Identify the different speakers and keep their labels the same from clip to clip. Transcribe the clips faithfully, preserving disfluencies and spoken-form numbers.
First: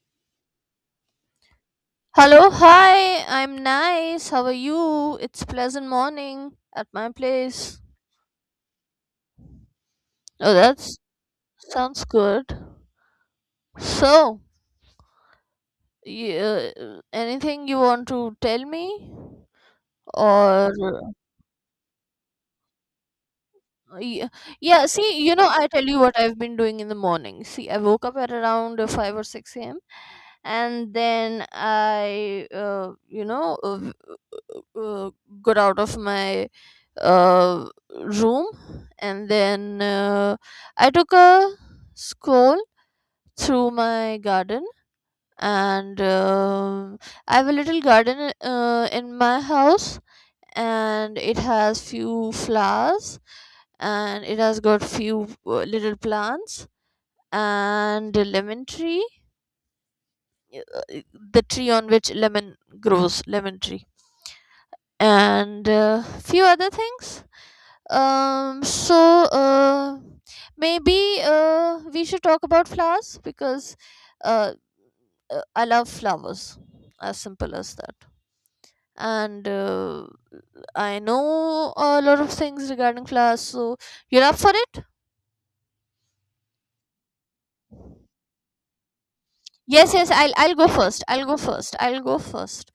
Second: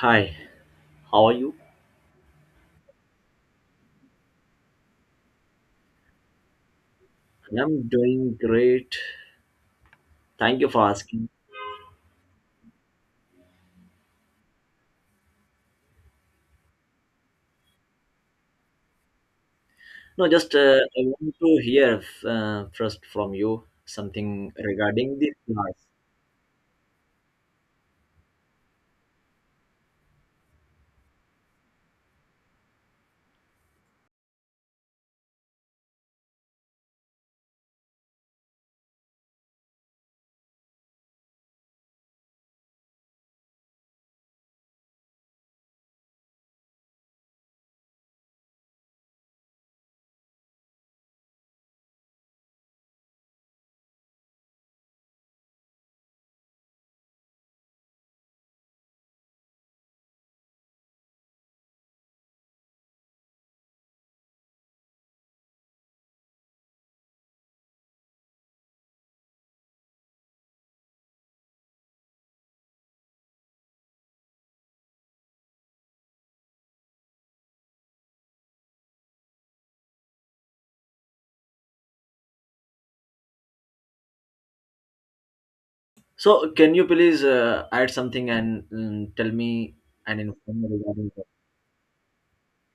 Speaker 1: Hi, how are you?
Speaker 2: Hello, hi, I'm nice. How are you? It's pleasant morning at my place.
Speaker 1: I'm doing great.
Speaker 2: Oh,
Speaker 1: Thank you for
Speaker 2: that
Speaker 1: asking.
Speaker 2: sounds good. So, y uh, anything you want to tell me?
Speaker 1: No, just
Speaker 2: Or,
Speaker 1: uh, I want to hear uh, first from you
Speaker 2: yeah,
Speaker 1: something
Speaker 2: yeah,
Speaker 1: regarding
Speaker 2: see,
Speaker 1: the
Speaker 2: you know, I tell
Speaker 1: class.
Speaker 2: you what I've been doing in the morning. See, I woke up at around uh, five or six a m. And then I, uh, you know, uh, uh, got out of my uh, room, and then uh, I took a stroll through my garden, and um I have a little garden uh, in my house, and it has few flowers, and it has got few uh, little plants and a lemon tree. uh, the tree on which lemon grows, lemon tree, and uh, few other things. Um so uh, maybe uh, we should talk about flowers, because uh, uh, I love flowers, as simple as that. And uh, I know a lot of things regarding flowers, so you're up for it.
Speaker 1: So, can you please uh, add something and um, tell me
Speaker 2: Yes, yes,
Speaker 1: and
Speaker 2: I'll I'll
Speaker 1: inform me
Speaker 2: go first.
Speaker 1: regarding that?
Speaker 2: I'll go first. I'll go first.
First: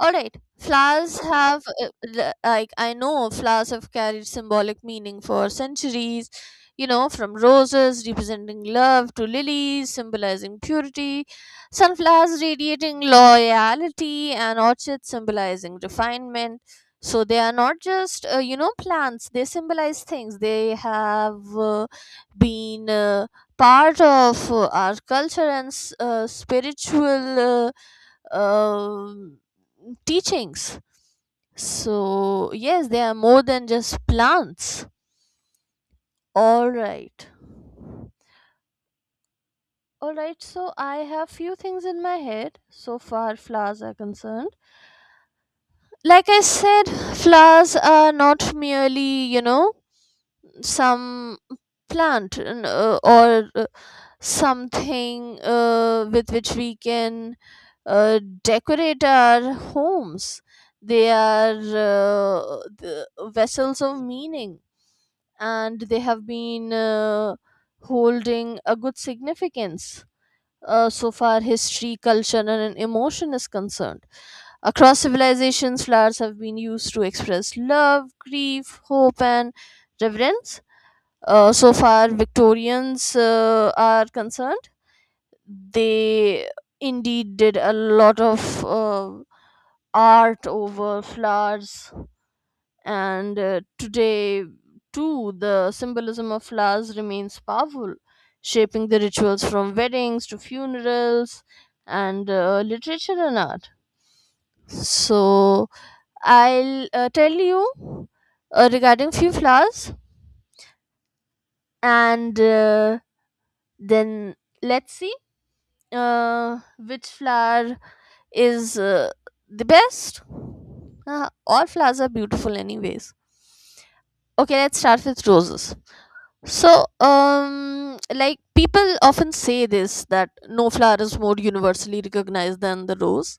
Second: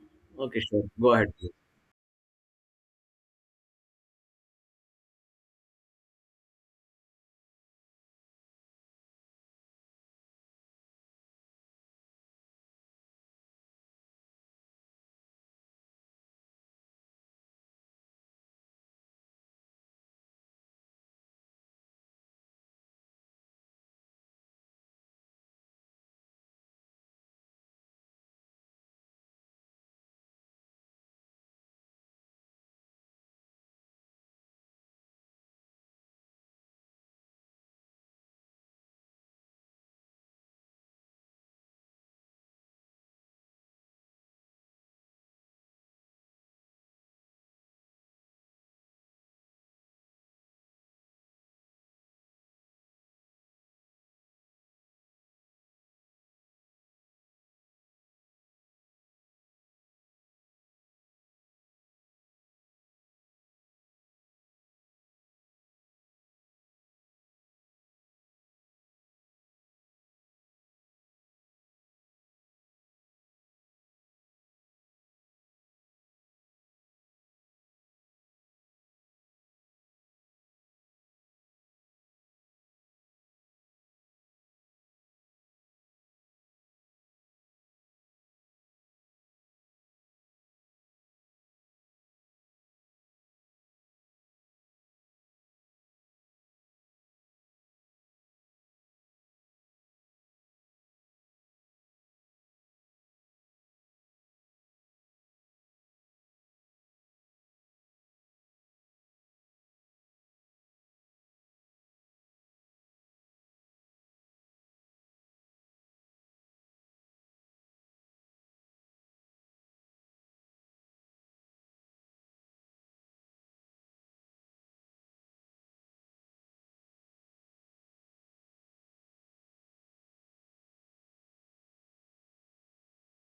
Speaker 2: All right.
Speaker 1: Okay, sure. Go
Speaker 2: Flowers
Speaker 1: ahead.
Speaker 2: have uh, the- like I know flowers have carried symbolic meaning for centuries. You know, from roses representing love, to lilies symbolizing purity, sunflowers radiating loyalty, and orchids symbolizing refinement. So they are not just uh, you know plants. They symbolize things. They have uh, been. Uh, part of uh, our culture and s- uh, spiritual uh, um teachings. So, yes, they are more than just plants. All right. All right, so I have few things in my head so far flowers are concerned. Like I said, flowers are not merely, you know, some plant n- uh, or uh, something uh, with which we can uh, decorate our homes. They are uh, the vessels of meaning, and they have been uh, holding a good significance uh, so far history, culture, and emotion is concerned. Across civilizations, flowers have been used to express love, grief, hope, and reverence. Uh, so far, Victorians uh, are concerned. They indeed did a lot of uh, art over flowers, and uh, today too the symbolism of flowers remains powerful, shaping the rituals from weddings to funerals and uh, literature and art. So I'll uh, tell you uh, regarding few flowers, and uh, then let's see uh, which flower is uh, the best. Uh, all flowers are beautiful anyways. Okay, let's start with roses. So um like people often say this, that no flower is more universally recognized than the rose.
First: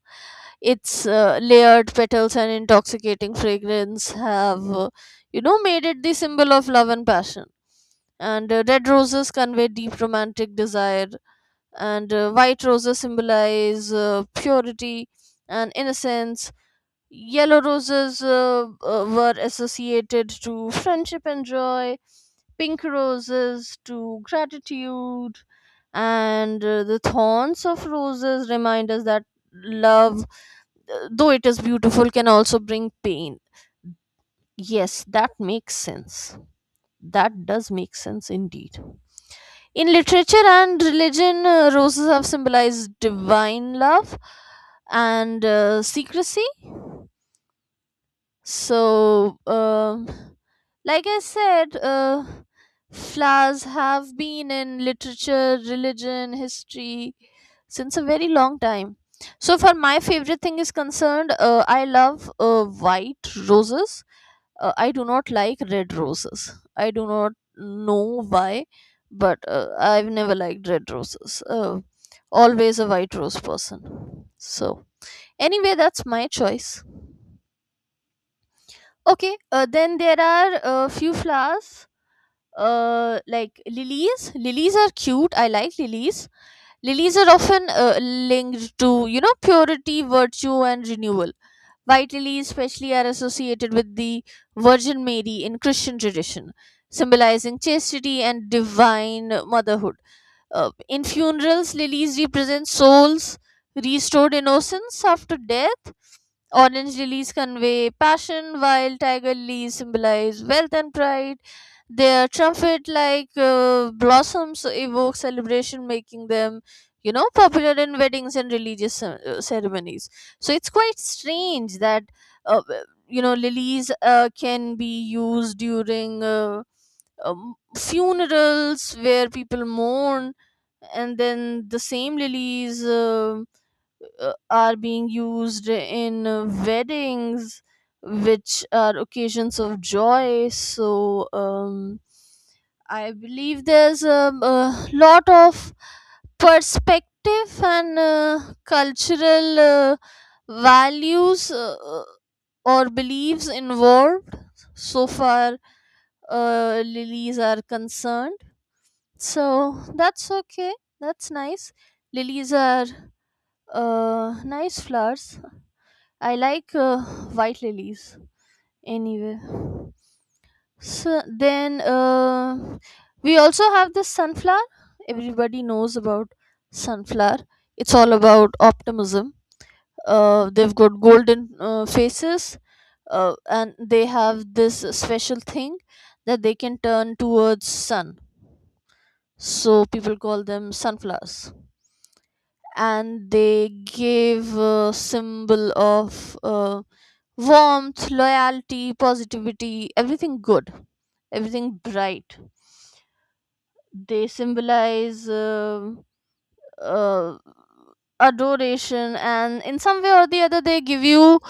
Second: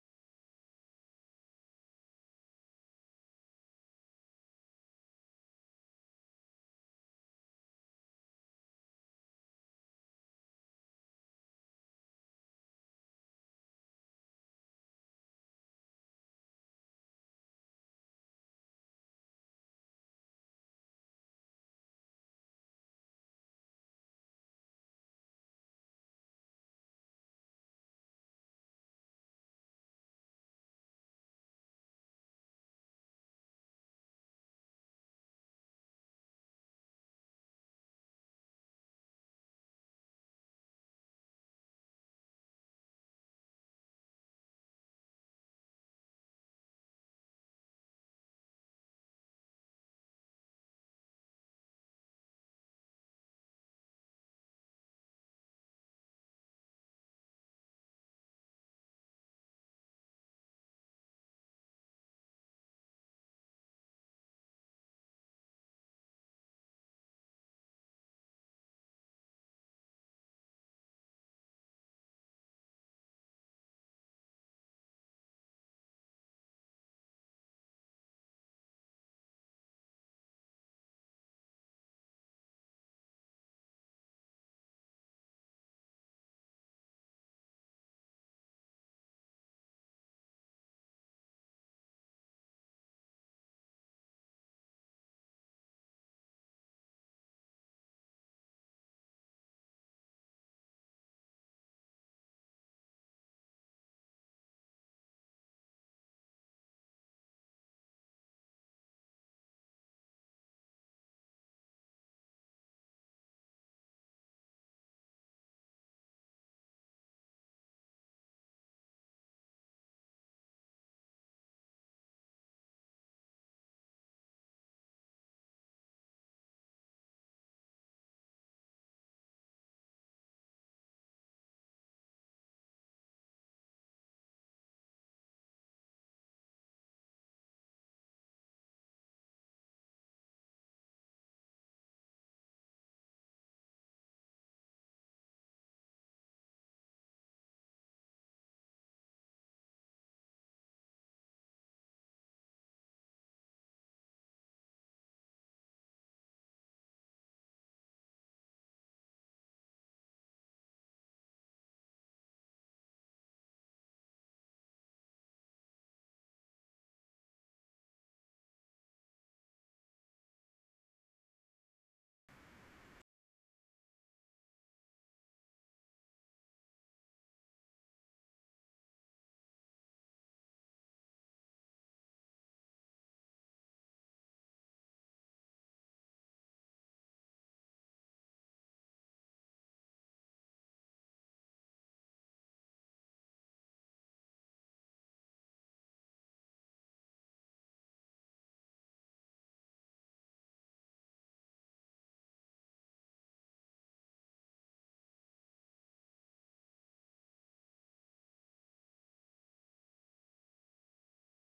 Speaker 2: Its uh, layered petals and intoxicating fragrance have uh, you know made it the symbol of love and passion. And uh, red roses convey deep romantic desire, and uh, white roses symbolize uh, purity and innocence. Yellow roses uh, uh, were associated to friendship and joy, pink roses to gratitude, and uh, the thorns of roses remind us that love, uh, though it is beautiful, can also bring pain. Yes, that makes sense. That does make sense indeed. In literature and religion, uh, roses have symbolized divine love and uh, secrecy. So, um, like I said, uh, flowers have been in literature, religion, history since a very long time. So, for my favorite thing is concerned, uh, I love uh, white roses. Uh, I do not like red roses. I do not know why, but uh, I've never liked red roses. Uh, always a white rose person. So, anyway, that's my choice. Okay, uh, then there are a few flowers uh, like lilies. Lilies are cute. I like lilies. Lilies are often uh, linked to, you know, purity, virtue, and renewal. White lilies, especially, are associated with the Virgin Mary in Christian tradition, symbolizing chastity and divine motherhood. Uh, in funerals, lilies represent souls, restored innocence after death. Orange lilies convey passion, while tiger lilies symbolize wealth and pride. Their trumpet like uh, blossoms evoke celebration, making them, you know, popular in weddings and religious uh, ceremonies. So it's quite strange that, uh, you know, lilies uh, can be used during uh, um, funerals where people mourn, and then the same lilies. um uh, are being used in uh, weddings, which are occasions of joy. So um, I believe there's a, a lot of perspective and uh, cultural uh, values uh, uh, or beliefs involved so far uh, lilies are concerned. So that's okay. That's nice. Lilies are uh, nice flowers. I like uh, white lilies. Anyway, so then uh, we also have this sunflower. Everybody knows about sunflower. It's all about optimism. Uh, they've got golden uh, faces, uh, and they have this special thing that they can turn towards sun. So people call them sunflowers, and they give a symbol of. Uh, warmth, loyalty, positivity, everything good, everything bright. They symbolize uh, uh, adoration, and in some way or the other, they give you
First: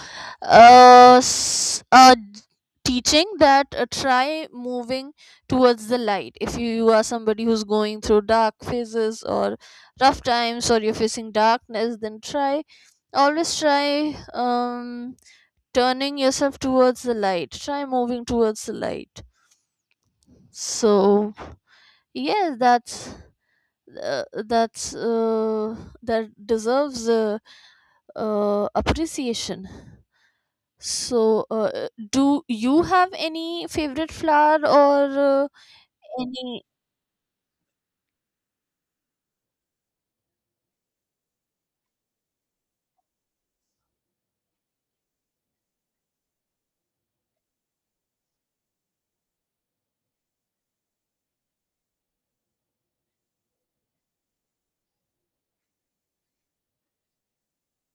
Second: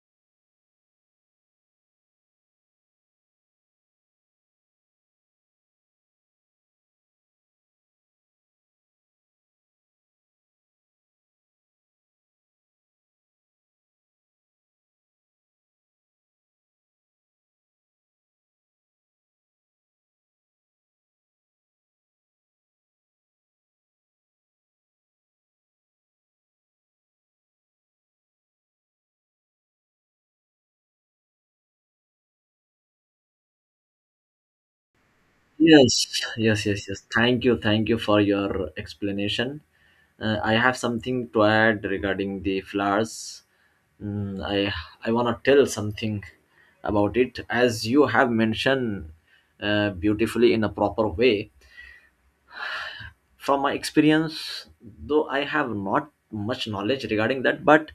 Speaker 2: uh, s- a d- teaching that uh, try moving towards the light. If you are somebody who's going through dark phases or rough times, or you're facing darkness, then try always try. Um, turning yourself towards the light, try moving towards the light. So yes, that's uh, that's uh, that deserves uh, uh, appreciation. So uh, do you have any favorite flower or uh,
Speaker 1: Yes,
Speaker 2: any
Speaker 1: yes, yes, yes. Thank you, thank you for your explanation. Uh, I have something to add regarding the flowers. Mm, I I wanna tell something about it as you have mentioned uh, beautifully in a proper way. From my experience, though I have not much knowledge regarding that, but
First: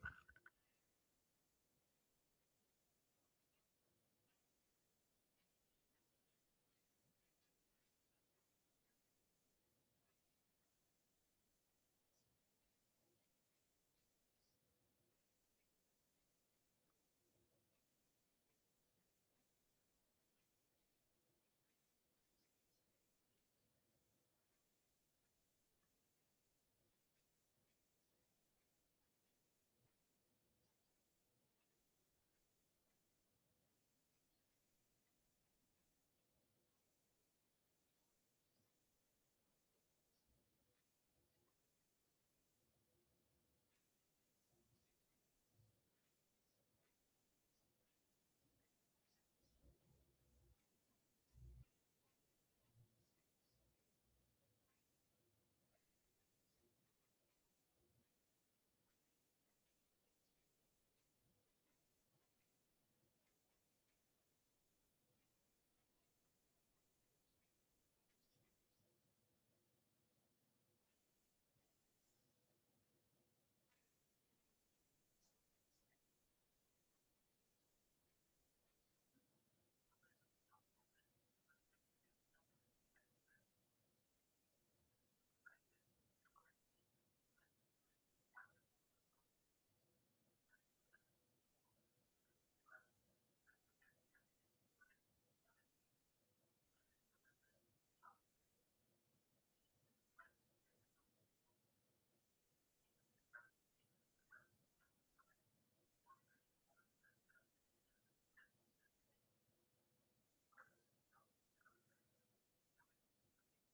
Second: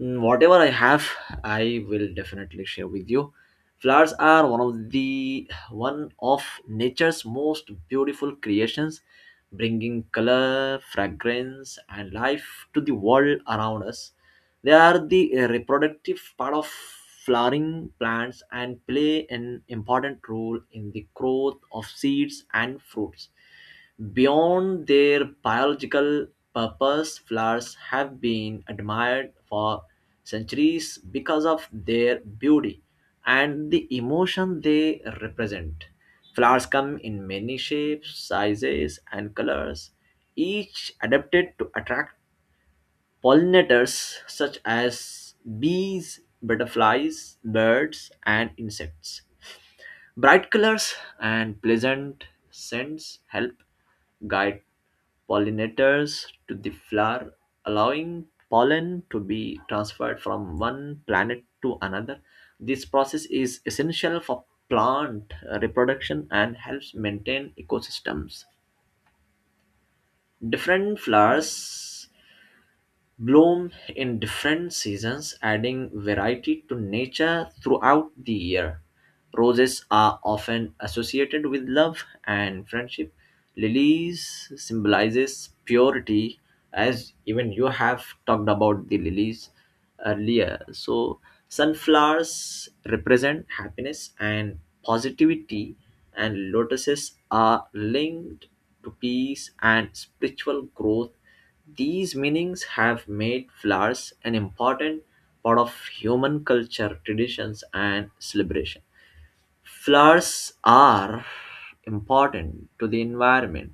Speaker 1: Mm, whatever I have, I will definitely share with you. Flowers are one of the one of nature's most beautiful creations, bringing color, fragrance, and life to the world around us. They are the uh, reproductive part of flowering plants and play an important role in the growth of seeds and fruits. Beyond their biological purpose, flowers have been admired for centuries because of their beauty and the emotion they represent. Flowers come in many shapes, sizes, and colors, each adapted to attract pollinators such as bees, butterflies, birds, and insects. Bright colors and pleasant scents help guide pollinators to the flower, allowing pollen to be transferred from one planet to another. This process is essential for plant reproduction and helps maintain ecosystems. Different flowers bloom in different seasons, adding variety to nature throughout the year. Roses are often associated with love and friendship. Lilies symbolizes purity, as even you have talked about the lilies earlier. So sunflowers represent happiness and positivity, and lotuses are linked to peace and spiritual growth. These meanings have made flowers an important part of human culture, traditions, and celebration. Flowers are important to the environment.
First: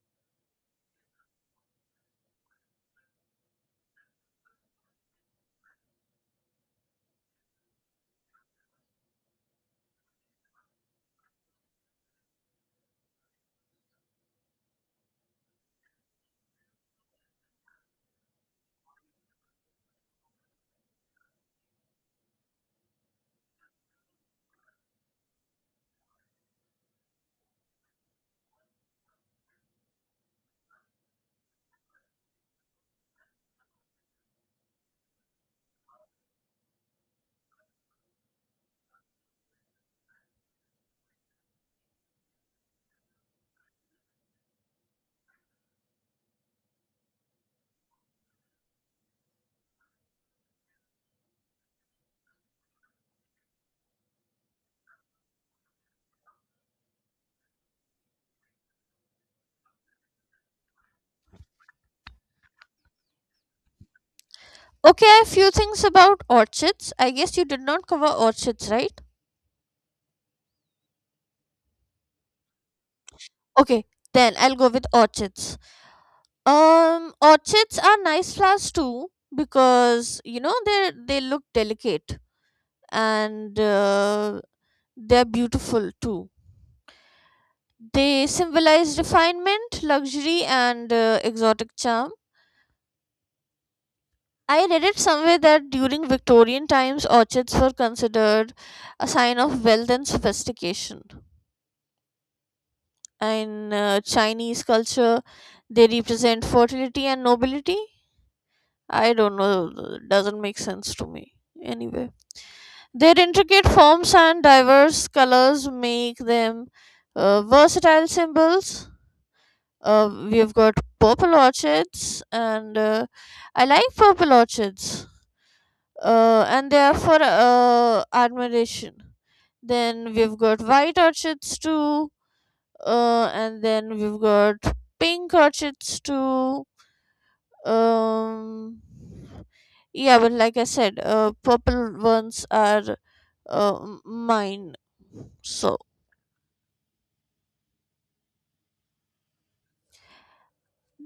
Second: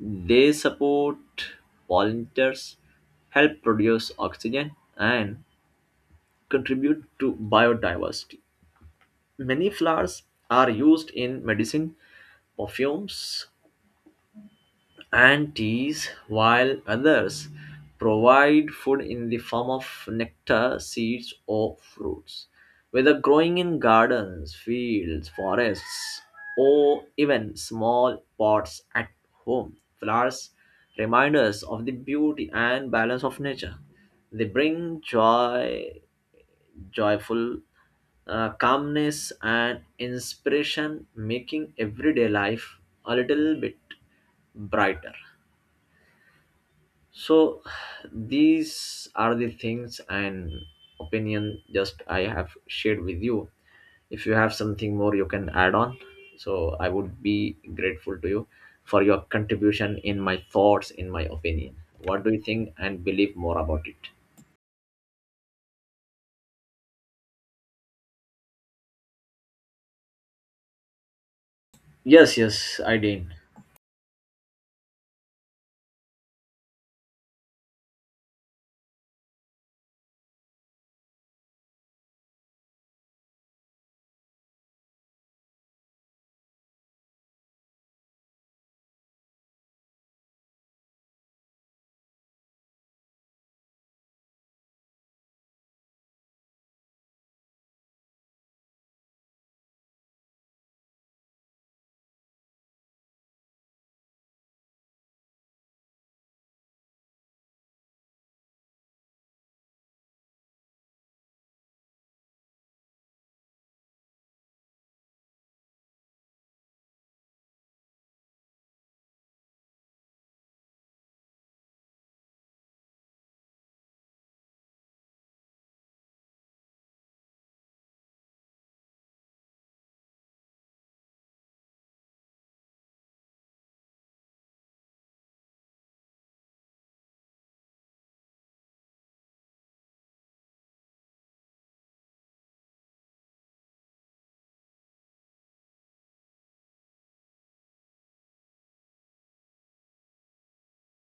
Speaker 1: They support pollinators, help produce oxygen, and contribute to biodiversity. Many flowers are used in medicine, perfumes, and teas, while others provide food in the form of nectar, seeds, or fruits. Whether growing in gardens, fields, forests, or even small pots at home, flowers remind us of the beauty and balance of nature. They bring joy, joyful uh, calmness, and inspiration, making everyday life a little bit brighter. So these are the things and opinion just I have shared with you. If you have something more you can add on. So I would be grateful to you for your contribution in my thoughts, in my opinion. What do you think and believe more about it?
Speaker 2: Okay, a few things about orchids. I guess you did not cover orchids, right?
Speaker 1: Yes, yes, I did.
Speaker 2: Okay, then I'll go with orchids. Um, orchids are nice flowers too, because you know they they look delicate, and uh, they're beautiful too. They symbolize refinement, luxury, and uh, exotic charm. I read it somewhere that during Victorian times, orchids were considered a sign of wealth and sophistication. In uh, Chinese culture, they represent fertility and nobility. I don't know, doesn't make sense to me. Anyway. Their intricate forms and diverse colors make them uh, versatile symbols. Uh, we've got purple orchids, and uh, I like purple orchids, uh, and they are for uh, admiration. Then we've got white orchids too, uh, and then we've got pink orchids too. Um, yeah, but like I said, uh, purple ones are uh, mine. So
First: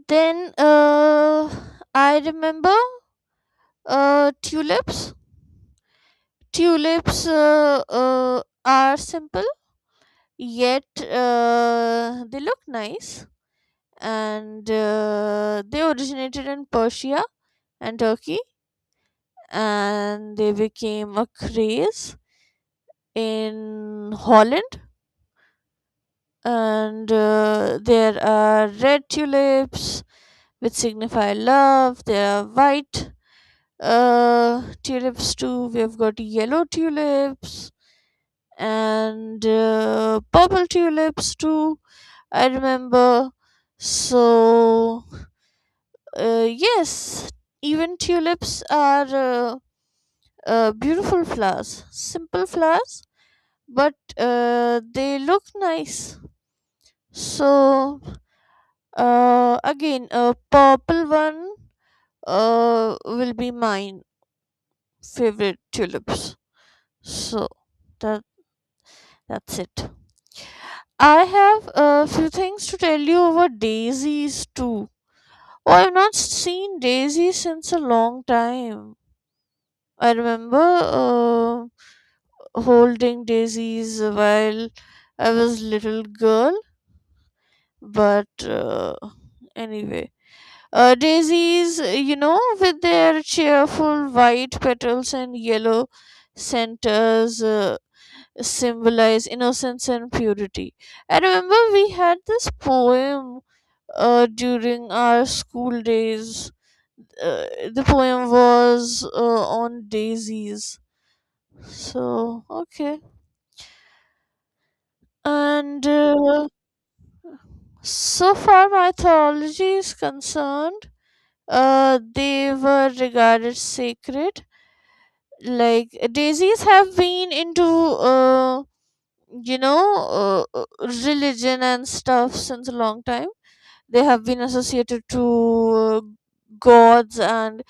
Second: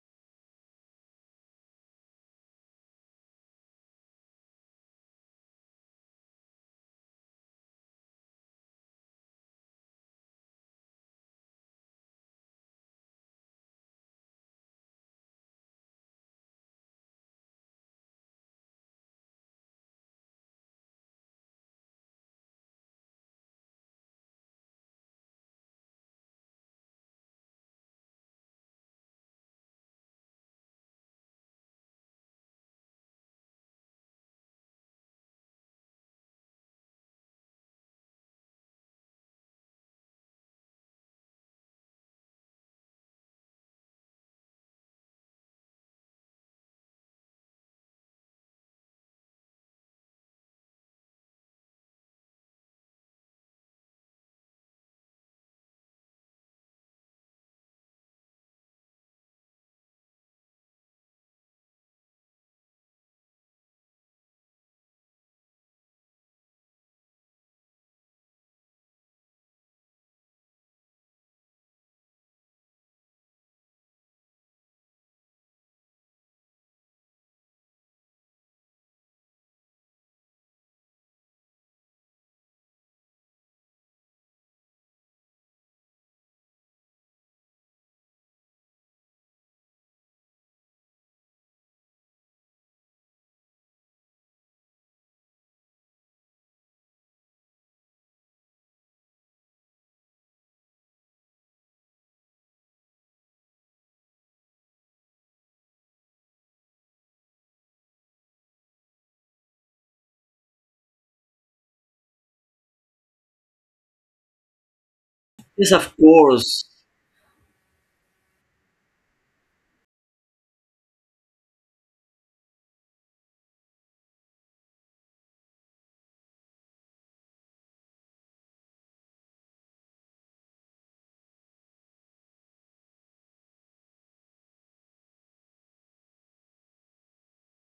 Speaker 2: then uh, I remember uh, tulips. Tulips uh, uh, are simple, yet uh, they look nice. And uh, they originated in Persia and Turkey, and they became a craze in Holland. And uh, there are red tulips which signify love. There are white uh, tulips too. We've got yellow tulips and uh, purple tulips too, I remember. So uh, yes, even tulips are uh, uh, beautiful flowers, simple flowers, but uh, they look nice. So Uh, again, a purple one uh, will be my favorite tulips. So that that's it. I have a few things to tell you about daisies too. Oh, I've not seen daisies since a long time. I remember uh, holding daisies while I was little girl, but uh, anyway. Uh, daisies, uh, you know, with their cheerful white petals and yellow centers, uh, symbolize innocence and purity. I remember we had this poem uh, during our school days. Uh, the poem was uh, on daisies. So, okay.
Speaker 1: Yes,
Speaker 2: And
Speaker 1: of
Speaker 2: uh,
Speaker 1: course.
Speaker 2: so far mythology is concerned, uh, they were regarded sacred. Like daisies have been into uh, you know uh, uh, religion and stuff since a long time. They have been associated to uh, gods and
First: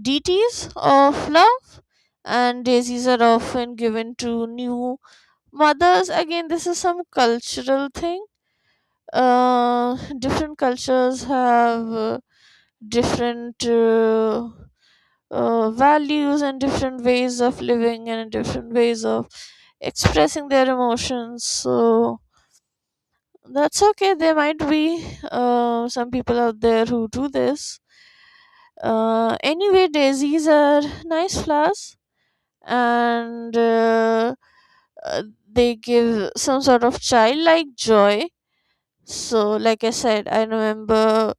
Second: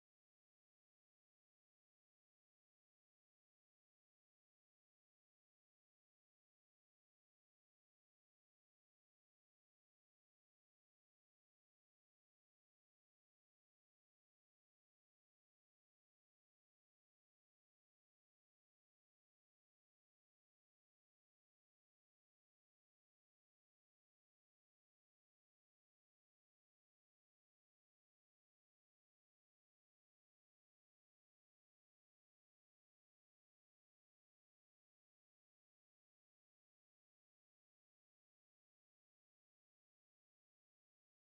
Speaker 2: deities of love. And daisies are often given to new mothers. Again, this is some cultural thing. Uh, different cultures have uh, different uh, uh, values and different ways of living and different ways of expressing their emotions. So that's okay. There might be uh, some people out there who do this. Uh, anyway, daisies are nice flowers, and uh, uh, they give some sort of childlike joy. So, like I said, I remember,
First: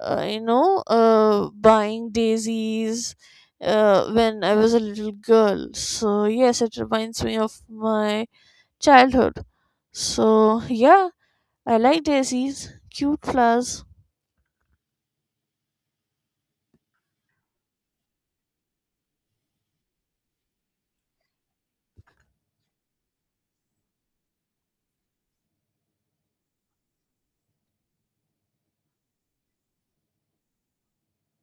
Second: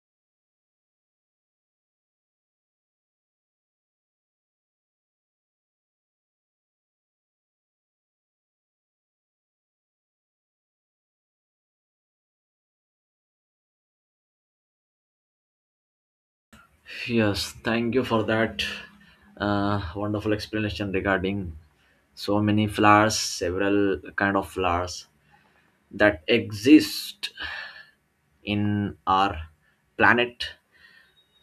Speaker 2: uh, you know, uh, buying daisies uh, when I was a little girl. So, yes, it reminds me of my childhood. So yeah, I like daisies, cute flowers.
Speaker 1: Yes, thank you for that uh, wonderful explanation regarding so many flowers, several kind of flowers that exist in our planet.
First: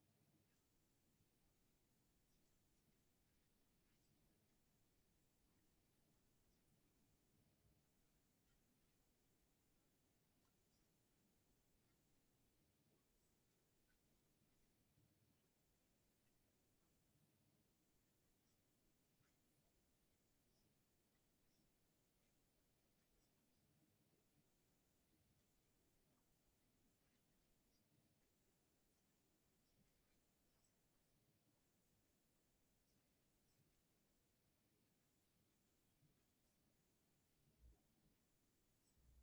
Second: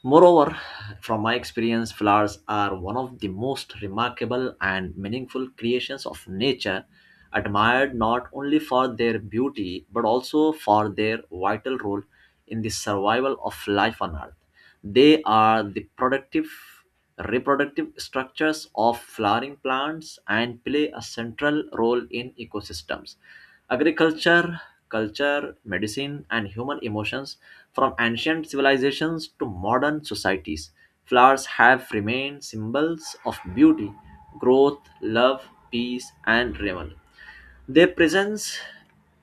Speaker 1: Moreover, from my experience, flowers are one of the most remarkable and meaningful creations of nature, admired not only for their beauty but also for their vital role in the survival of life on earth. They are the productive reproductive structures of flowering plants and play a central role in ecosystems. Agriculture, culture, medicine, and human emotions from ancient civilizations to modern societies, flowers have remained symbols of beauty, growth, love, peace, and renewal. Their presence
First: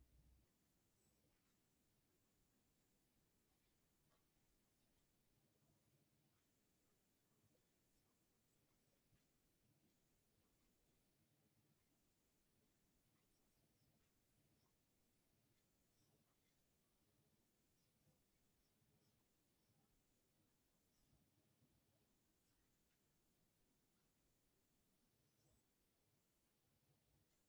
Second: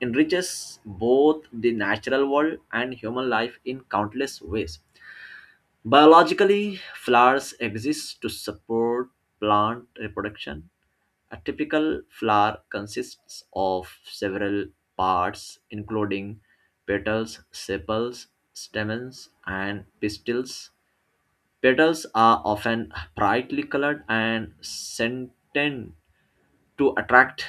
Speaker 1: enriches both the natural world and human life in countless ways. Biologically, flowers exist to support plant reproduction. A typical flower consists of several parts, including petals, sepals, stamens, and pistils. Petals are often brightly colored and scented to attract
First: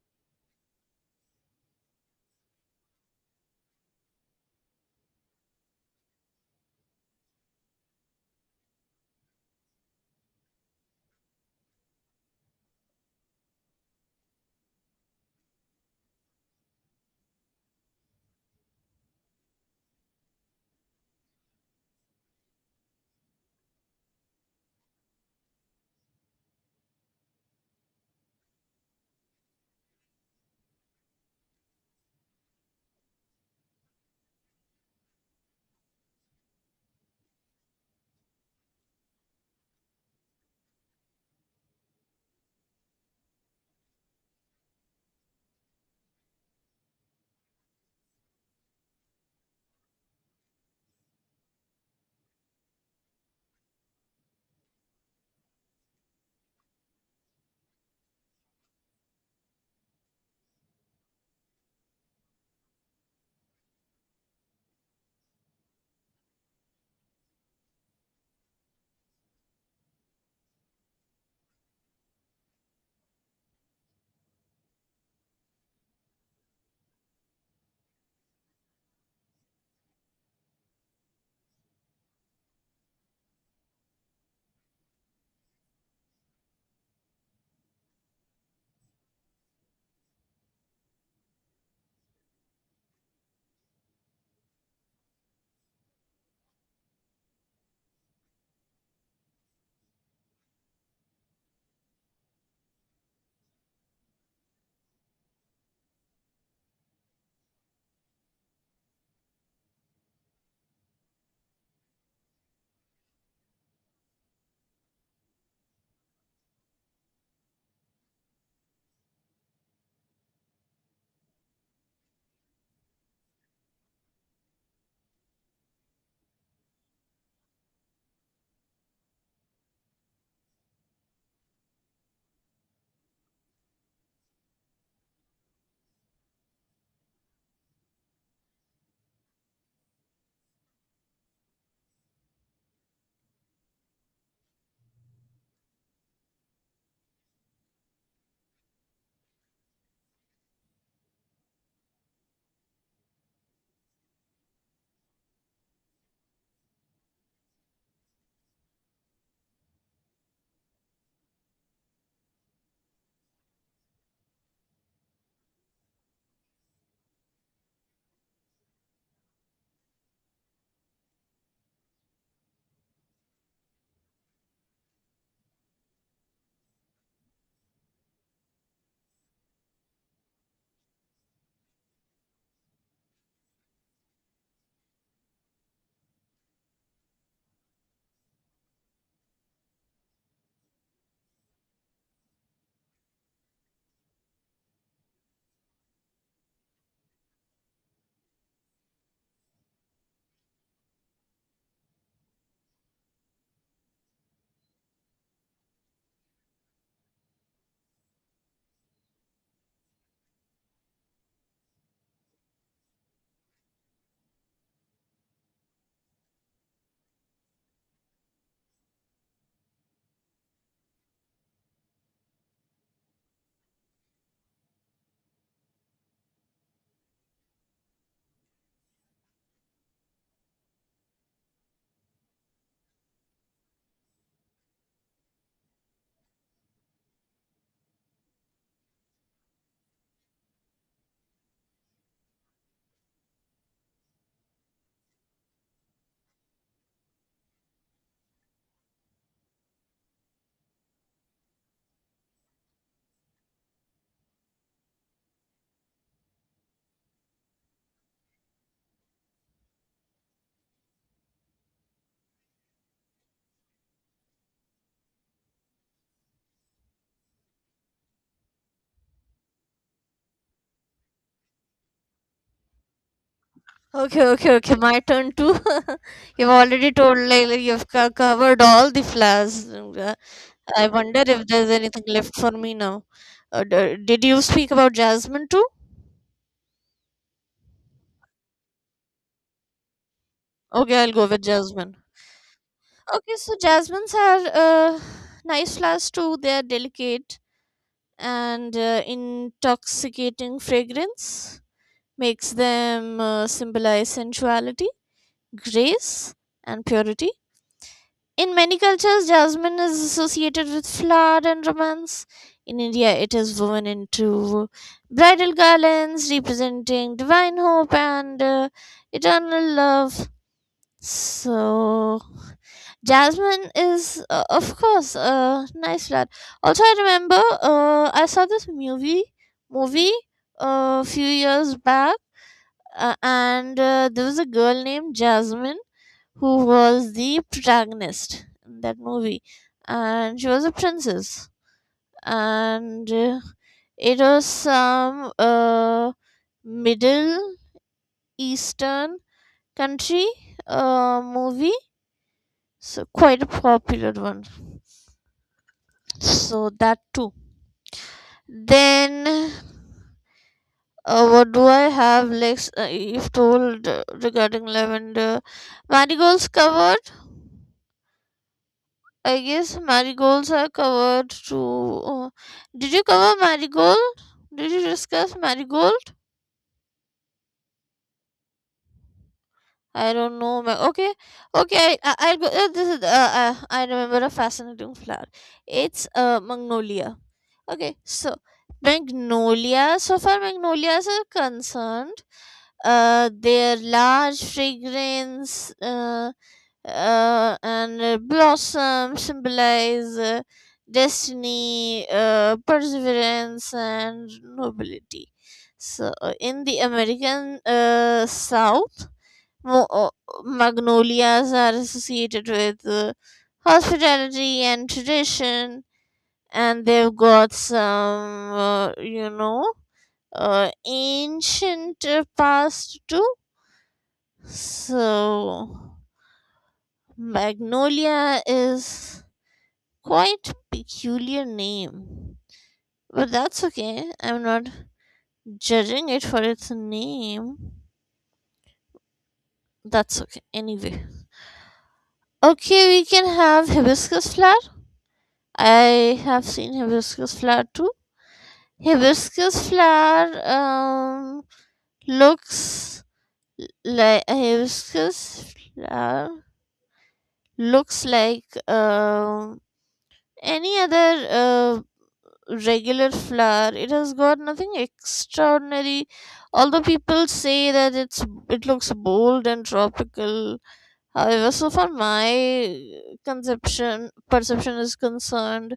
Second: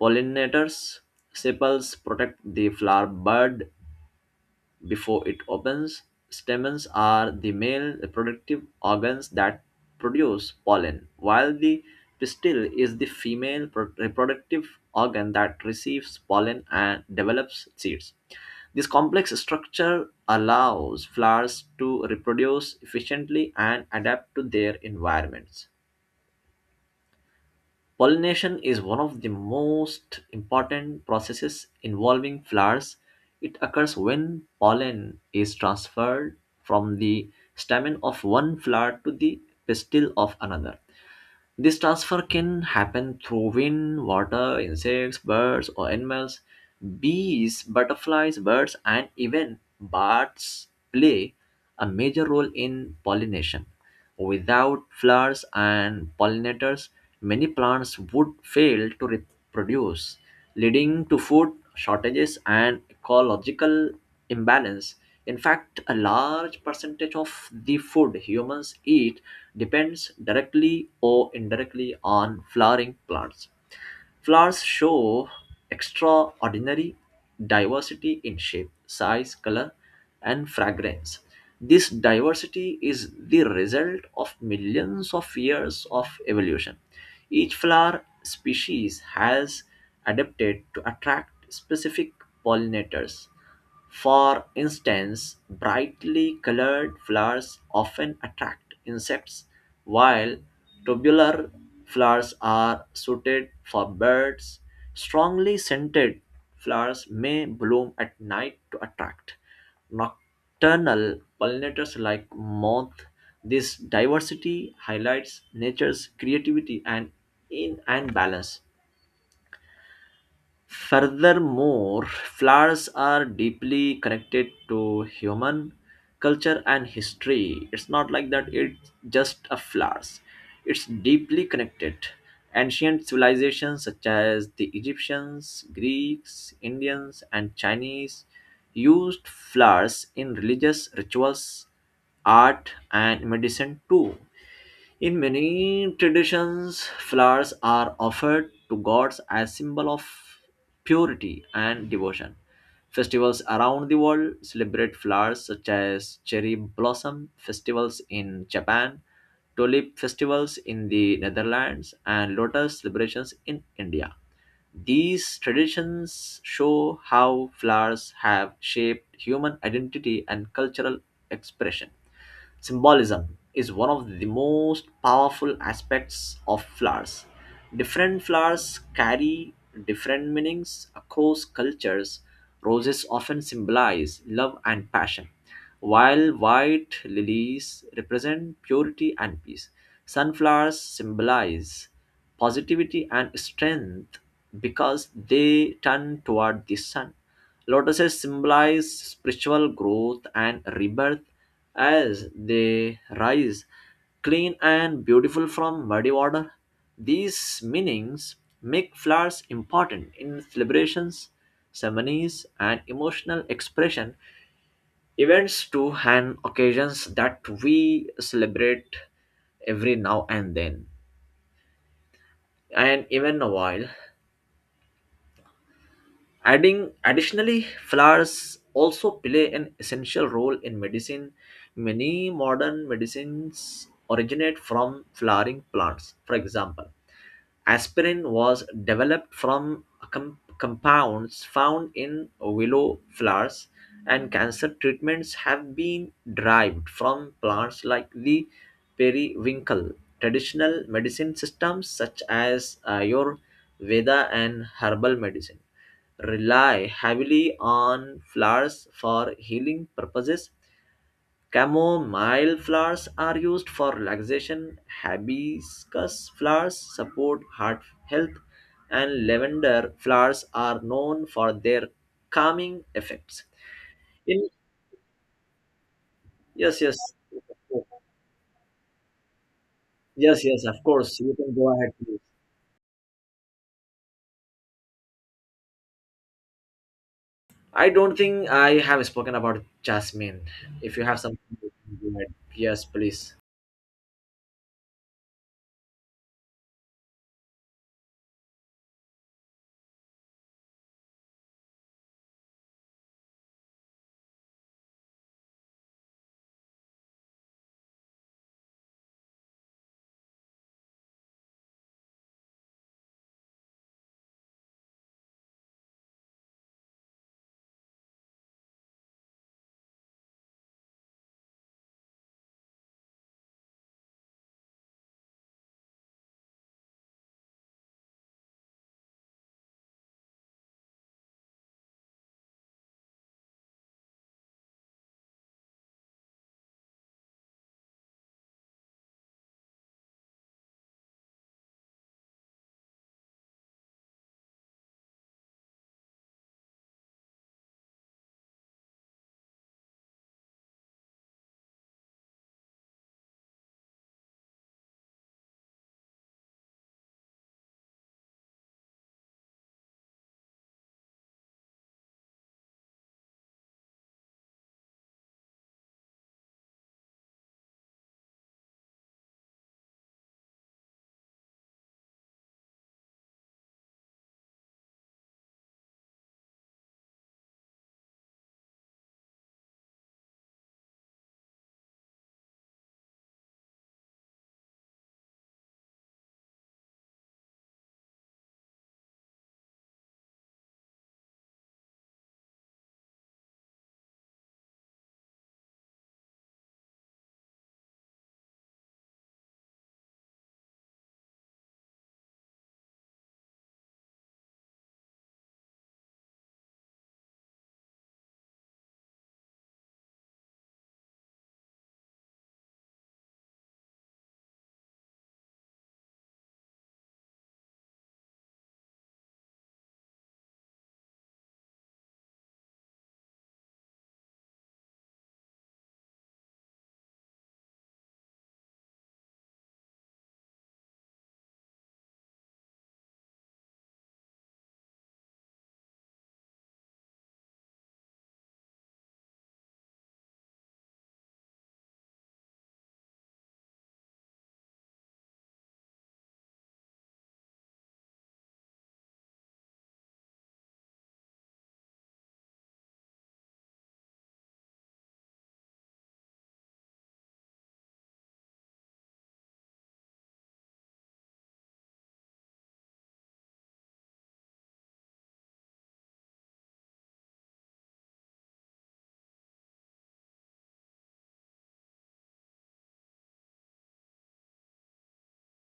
Speaker 1: pollinators. Sepals protect the flower bud before it opens. Stamens are the male reproductive organs that produce pollen, while the pistil is the female pro- reproductive organ that receives pollen and develops seeds. This complex structure allows flowers to reproduce efficiently and adapt to their environments. Pollination is one of the most important processes involving flowers. It occurs when pollen is transferred from the stamen of one flower to the pistil of another. This transfer can happen through wind, water, insects, birds, or animals. Bees, butterflies, birds, and even bats play a major role in pollination. Without flowers and pollinators, many plants would fail to reproduce, leading to food shortages and ecological imbalance. In fact, a large percentage of the food humans eat depends directly or indirectly on flowering plants. Flowers show extraordinary diversity in shape, size, color, and fragrance. This diversity is the result of millions of years of evolution. Each flower species has adapted to attract specific pollinators. For instance, brightly colored flowers often attract insects, while tubular flowers are suited for birds. Strongly scented flowers may bloom at night to attract nocturnal pollinators like moth. This diversity highlights nature's creativity and in and balance. Furthermore, flowers are deeply connected to human culture and history. It's not like that it's just a flowers. It's deeply connected. Ancient civilizations such as the Egyptians, Greeks, Indians, and Chinese used flowers in religious rituals, art, and medicine too. In many traditions, flowers are offered to gods as symbol of purity and devotion. Festivals around the world celebrate flowers such as cherry blossom festivals in Japan, tulip festivals in the Netherlands, and lotus celebrations in India. These traditions show how flowers have shaped human identity and cultural expression. Symbolism is one of the most powerful aspects of flowers. Different flowers carry different meanings across cultures. Roses often symbolize love and passion, while white lilies represent purity and peace. Sunflowers symbolize positivity and strength because they turn toward the sun. Lotuses symbolize spiritual growth and rebirth as they rise clean and beautiful from muddy water. These meanings make flowers important in celebrations, ceremonies, and emotional expression, events to and occasions that we celebrate every now and then and even a while. Adding additionally, flowers also play an essential role in medicine. Many modern medicines originate from flowering plants. For example, Aspirin was developed from com- compounds found in willow flowers, and cancer treatments have been derived from plants like the periwinkle. Traditional medicine systems such as Ayurveda and herbal medicine rely heavily on flowers for healing purposes. Chamomile flowers are used for relaxation, hibiscus flowers support heart health, and lavender flowers are known for their calming effects.
Speaker 2: Okay,
Speaker 1: In
Speaker 2: okay, okay. My turn too. You've
Speaker 1: Yes,
Speaker 2: already
Speaker 1: yes,
Speaker 2: told like, like you've co- covered all the flowers. Uh,
Speaker 1: yes, yes, of
Speaker 2: I
Speaker 1: course,
Speaker 2: wonder
Speaker 1: you
Speaker 2: if
Speaker 1: can
Speaker 2: there's
Speaker 1: go ahead.
Speaker 2: anything
Speaker 1: Please.
Speaker 2: left for me now. Uh, d- did you speak about jasmine too?
Speaker 1: I don't think I have spoken about jasmine.
Speaker 2: Okay,
Speaker 1: If you
Speaker 2: I'll
Speaker 1: have
Speaker 2: go
Speaker 1: something,
Speaker 2: with
Speaker 1: you
Speaker 2: jasmine.
Speaker 1: can go ahead. Yes, please.
Speaker 2: Okay, so jasmines are uh, nice flowers too. They are delicate, and uh, intoxicating fragrance makes them uh, symbolize sensuality, grace, and purity. In many cultures, jasmine is associated with flower and romance. In India, it is woven into bridal garlands representing divine hope and uh, eternal love. So, jasmine is, uh, of course, a nice flower. Also, I remember uh, I saw this movie movie a few years back, uh, and uh, there was a girl named Jasmine who was the protagonist in that movie, and she was a princess, and uh, it was some uh, Middle Eastern country uh, movie, so quite a popular one. So that too. Then uh, what do I have? Like uh, you've told uh, regarding lavender, marigolds covered. I guess marigolds are covered too. Oh, did you cover marigold? Did you discuss marigold? I don't know. ma- Okay, okay. I, I, will go. Uh, this is. Uh, uh, I remember a fascinating flower. It's uh, magnolia. Okay, so magnolias. So far, magnolias are concerned. Uh, their large fragrance uh, uh, and uh, blossom symbolize uh, destiny, uh, perseverance, and nobility. So, uh, in the American uh, South, Mo- uh, magnolias are associated with uh, hospitality and tradition, and they've got some, uh, you know, uh, ancient uh, past too. So, magnolia is quite peculiar name, but that's okay. I'm not judging it for its name. That's okay. Anyway, okay, we can have hibiscus flower. I have seen hibiscus flower too. Hibiscus flower um, looks like, hibiscus flower looks like um, any other uh, regular flower. It has got nothing extraordinary. Although people say that it's it looks bold and tropical. However, so far my conception perception is concerned,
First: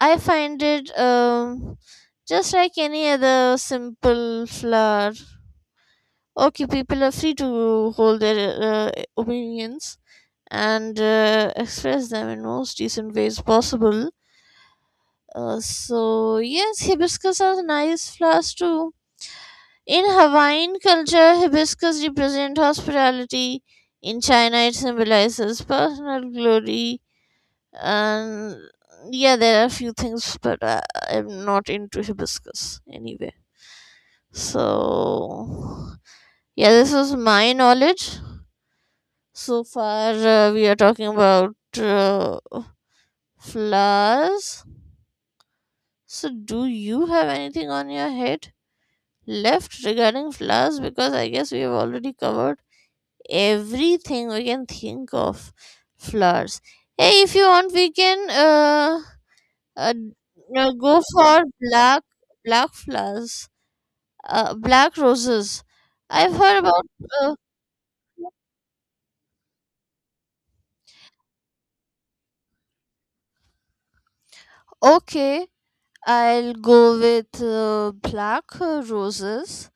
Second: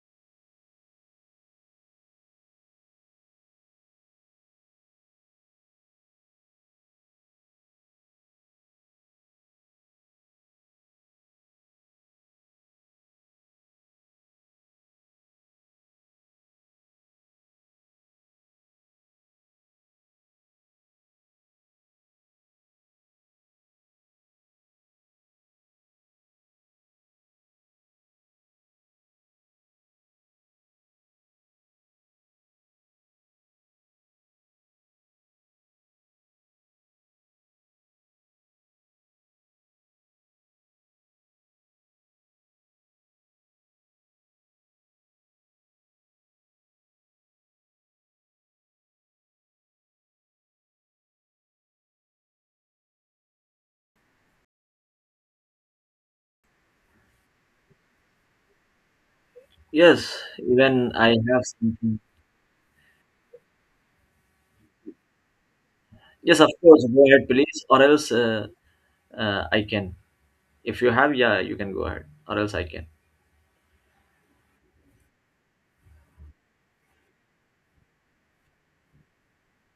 Speaker 2: I find it um, just like any other simple flower. Okay, people are free to hold their uh, opinions and uh, express them in most decent ways possible. Uh, so, yes, hibiscus are nice flowers too. In Hawaiian culture, hibiscus represent hospitality. In China, it symbolizes personal glory and yeah, there are a few things, but I, I'm not into hibiscus anyway. So yeah, this is my knowledge so far uh, we are talking about uh, flowers. So do you have anything on your head left regarding flowers? Because I guess we have already covered everything we can think of flowers. Hey, if you want we can uh uh,
Speaker 1: Yes,
Speaker 2: no,
Speaker 1: even
Speaker 2: go
Speaker 1: I
Speaker 2: for
Speaker 1: have something.
Speaker 2: black. Black flowers, uh, black roses, I've
Speaker 1: Yes, of
Speaker 2: heard
Speaker 1: course,
Speaker 2: about.
Speaker 1: go ahead,
Speaker 2: uh,
Speaker 1: please, or else uh, uh, I can. If you have, yeah, you can go ahead, or else I can.
Speaker 2: okay, I'll go with uh, black uh, roses.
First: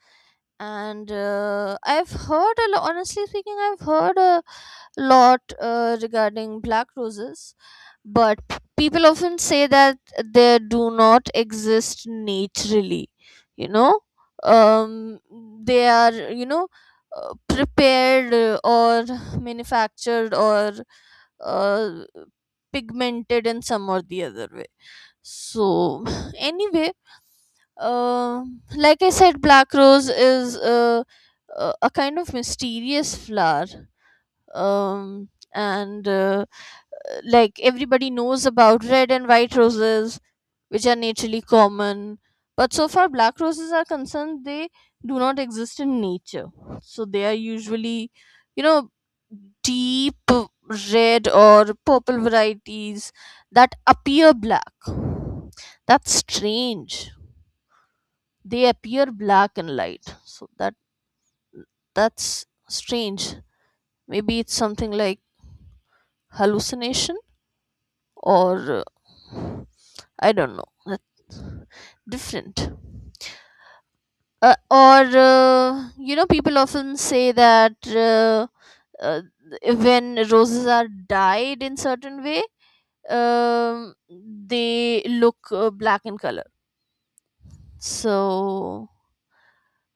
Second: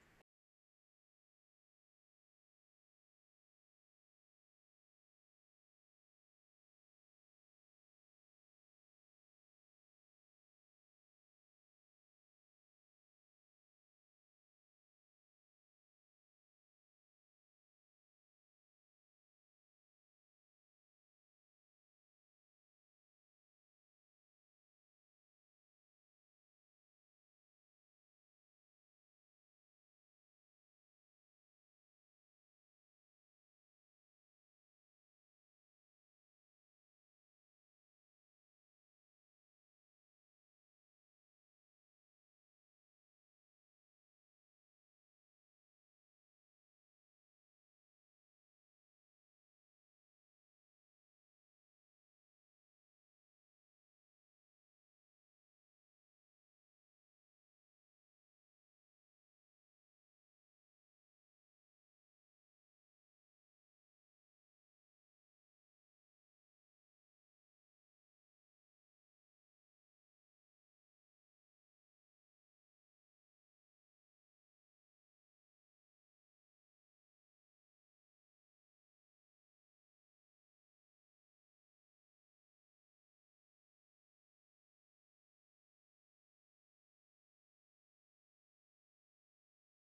Speaker 2: And uh, I've heard a lot, honestly speaking, I've heard a lot uh, regarding black roses, but people often say that they do not exist naturally. You know, um, they are, you know, uh, prepared uh, or manufactured or uh, pigmented in some or the other way. So anyway, uh, like I said, black rose is uh, uh, a kind of mysterious flower, um, and uh, like everybody knows about red and white roses which are naturally common, but so far black roses are concerned, they do not exist in nature. So they are usually, you know, deep red or purple varieties that appear black. That's strange. They appear black in light, so that that's strange. Maybe it's something like hallucination, or uh, I don't know, that's different. Uh, or uh, you know, people often say that uh, uh, when roses are dyed in certain way, um, they look uh, black in color. So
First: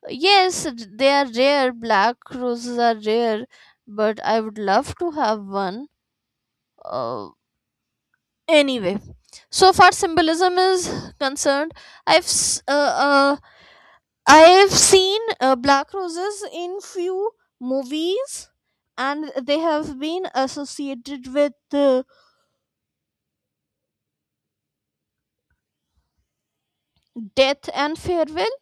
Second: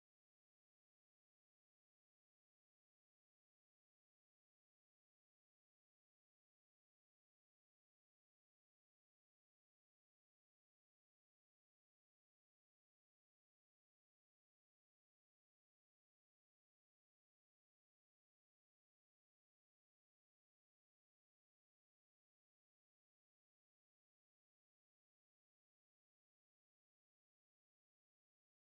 Speaker 2: yes, they are rare. Black roses are rare, but I would love to have one. Uh, Anyway, so far symbolism is concerned, I've s- uh, uh, I've seen uh, black roses in few movies, and they have been associated with uh, death and farewell.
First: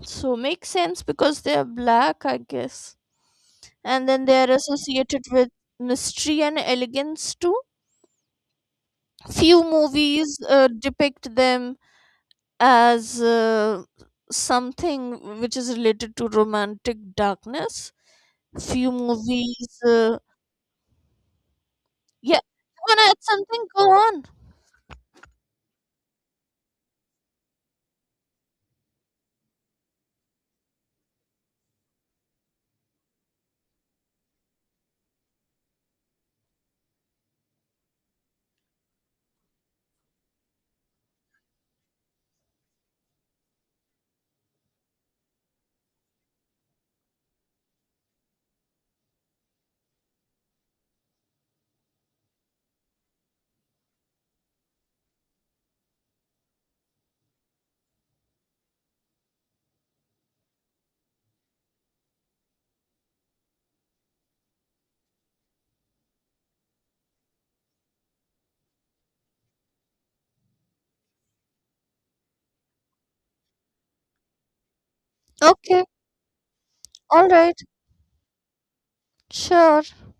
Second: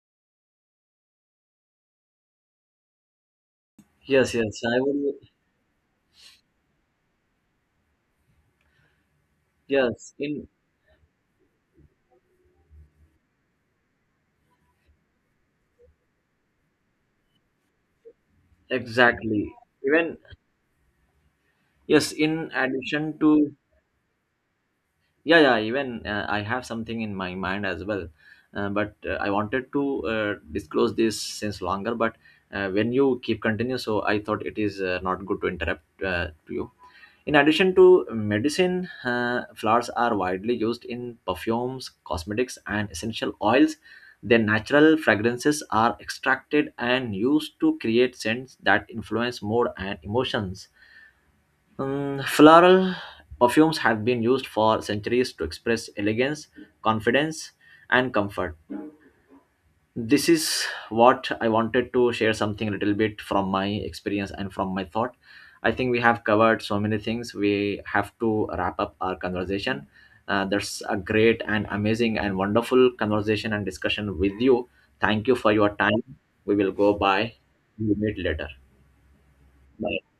Speaker 2: So makes sense because they are black, I guess, and then
Speaker 1: Yes,
Speaker 2: they are
Speaker 1: yes, I will.
Speaker 2: associated with mystery and elegance too. Few
Speaker 1: Yes,
Speaker 2: movies
Speaker 1: in
Speaker 2: uh, depict them as uh, something which is related to romantic darkness. Few
Speaker 1: Exactly.
Speaker 2: movies.
Speaker 1: Even
Speaker 2: Uh,
Speaker 1: yes,
Speaker 2: yeah,
Speaker 1: in
Speaker 2: you wanna add
Speaker 1: addition to
Speaker 2: something? Go on.
Speaker 1: Yeah, yeah. Even uh, I have something in my mind as well, uh, but uh, I wanted to uh, disclose this since longer. But uh, when you keep continue, so I thought it is uh, not good to interrupt uh, you. In addition to medicine, uh, flowers are widely used in perfumes, cosmetics, and essential oils. Their natural fragrances are extracted and used to create scents that influence mood and emotions. Um, floral perfumes have been used for centuries to express elegance, confidence, and comfort. This is what I wanted to share, something a little bit from my experience and from my thought. I think we have covered so many things. We have to wrap up our conversation. Uh, that's a great and amazing and wonderful conversation and discussion with you. Thank you for your
Speaker 2: Okay,
Speaker 1: time. We will go
Speaker 2: all
Speaker 1: by,
Speaker 2: right,
Speaker 1: we meet later.
Speaker 2: sure.
Speaker 1: Bye.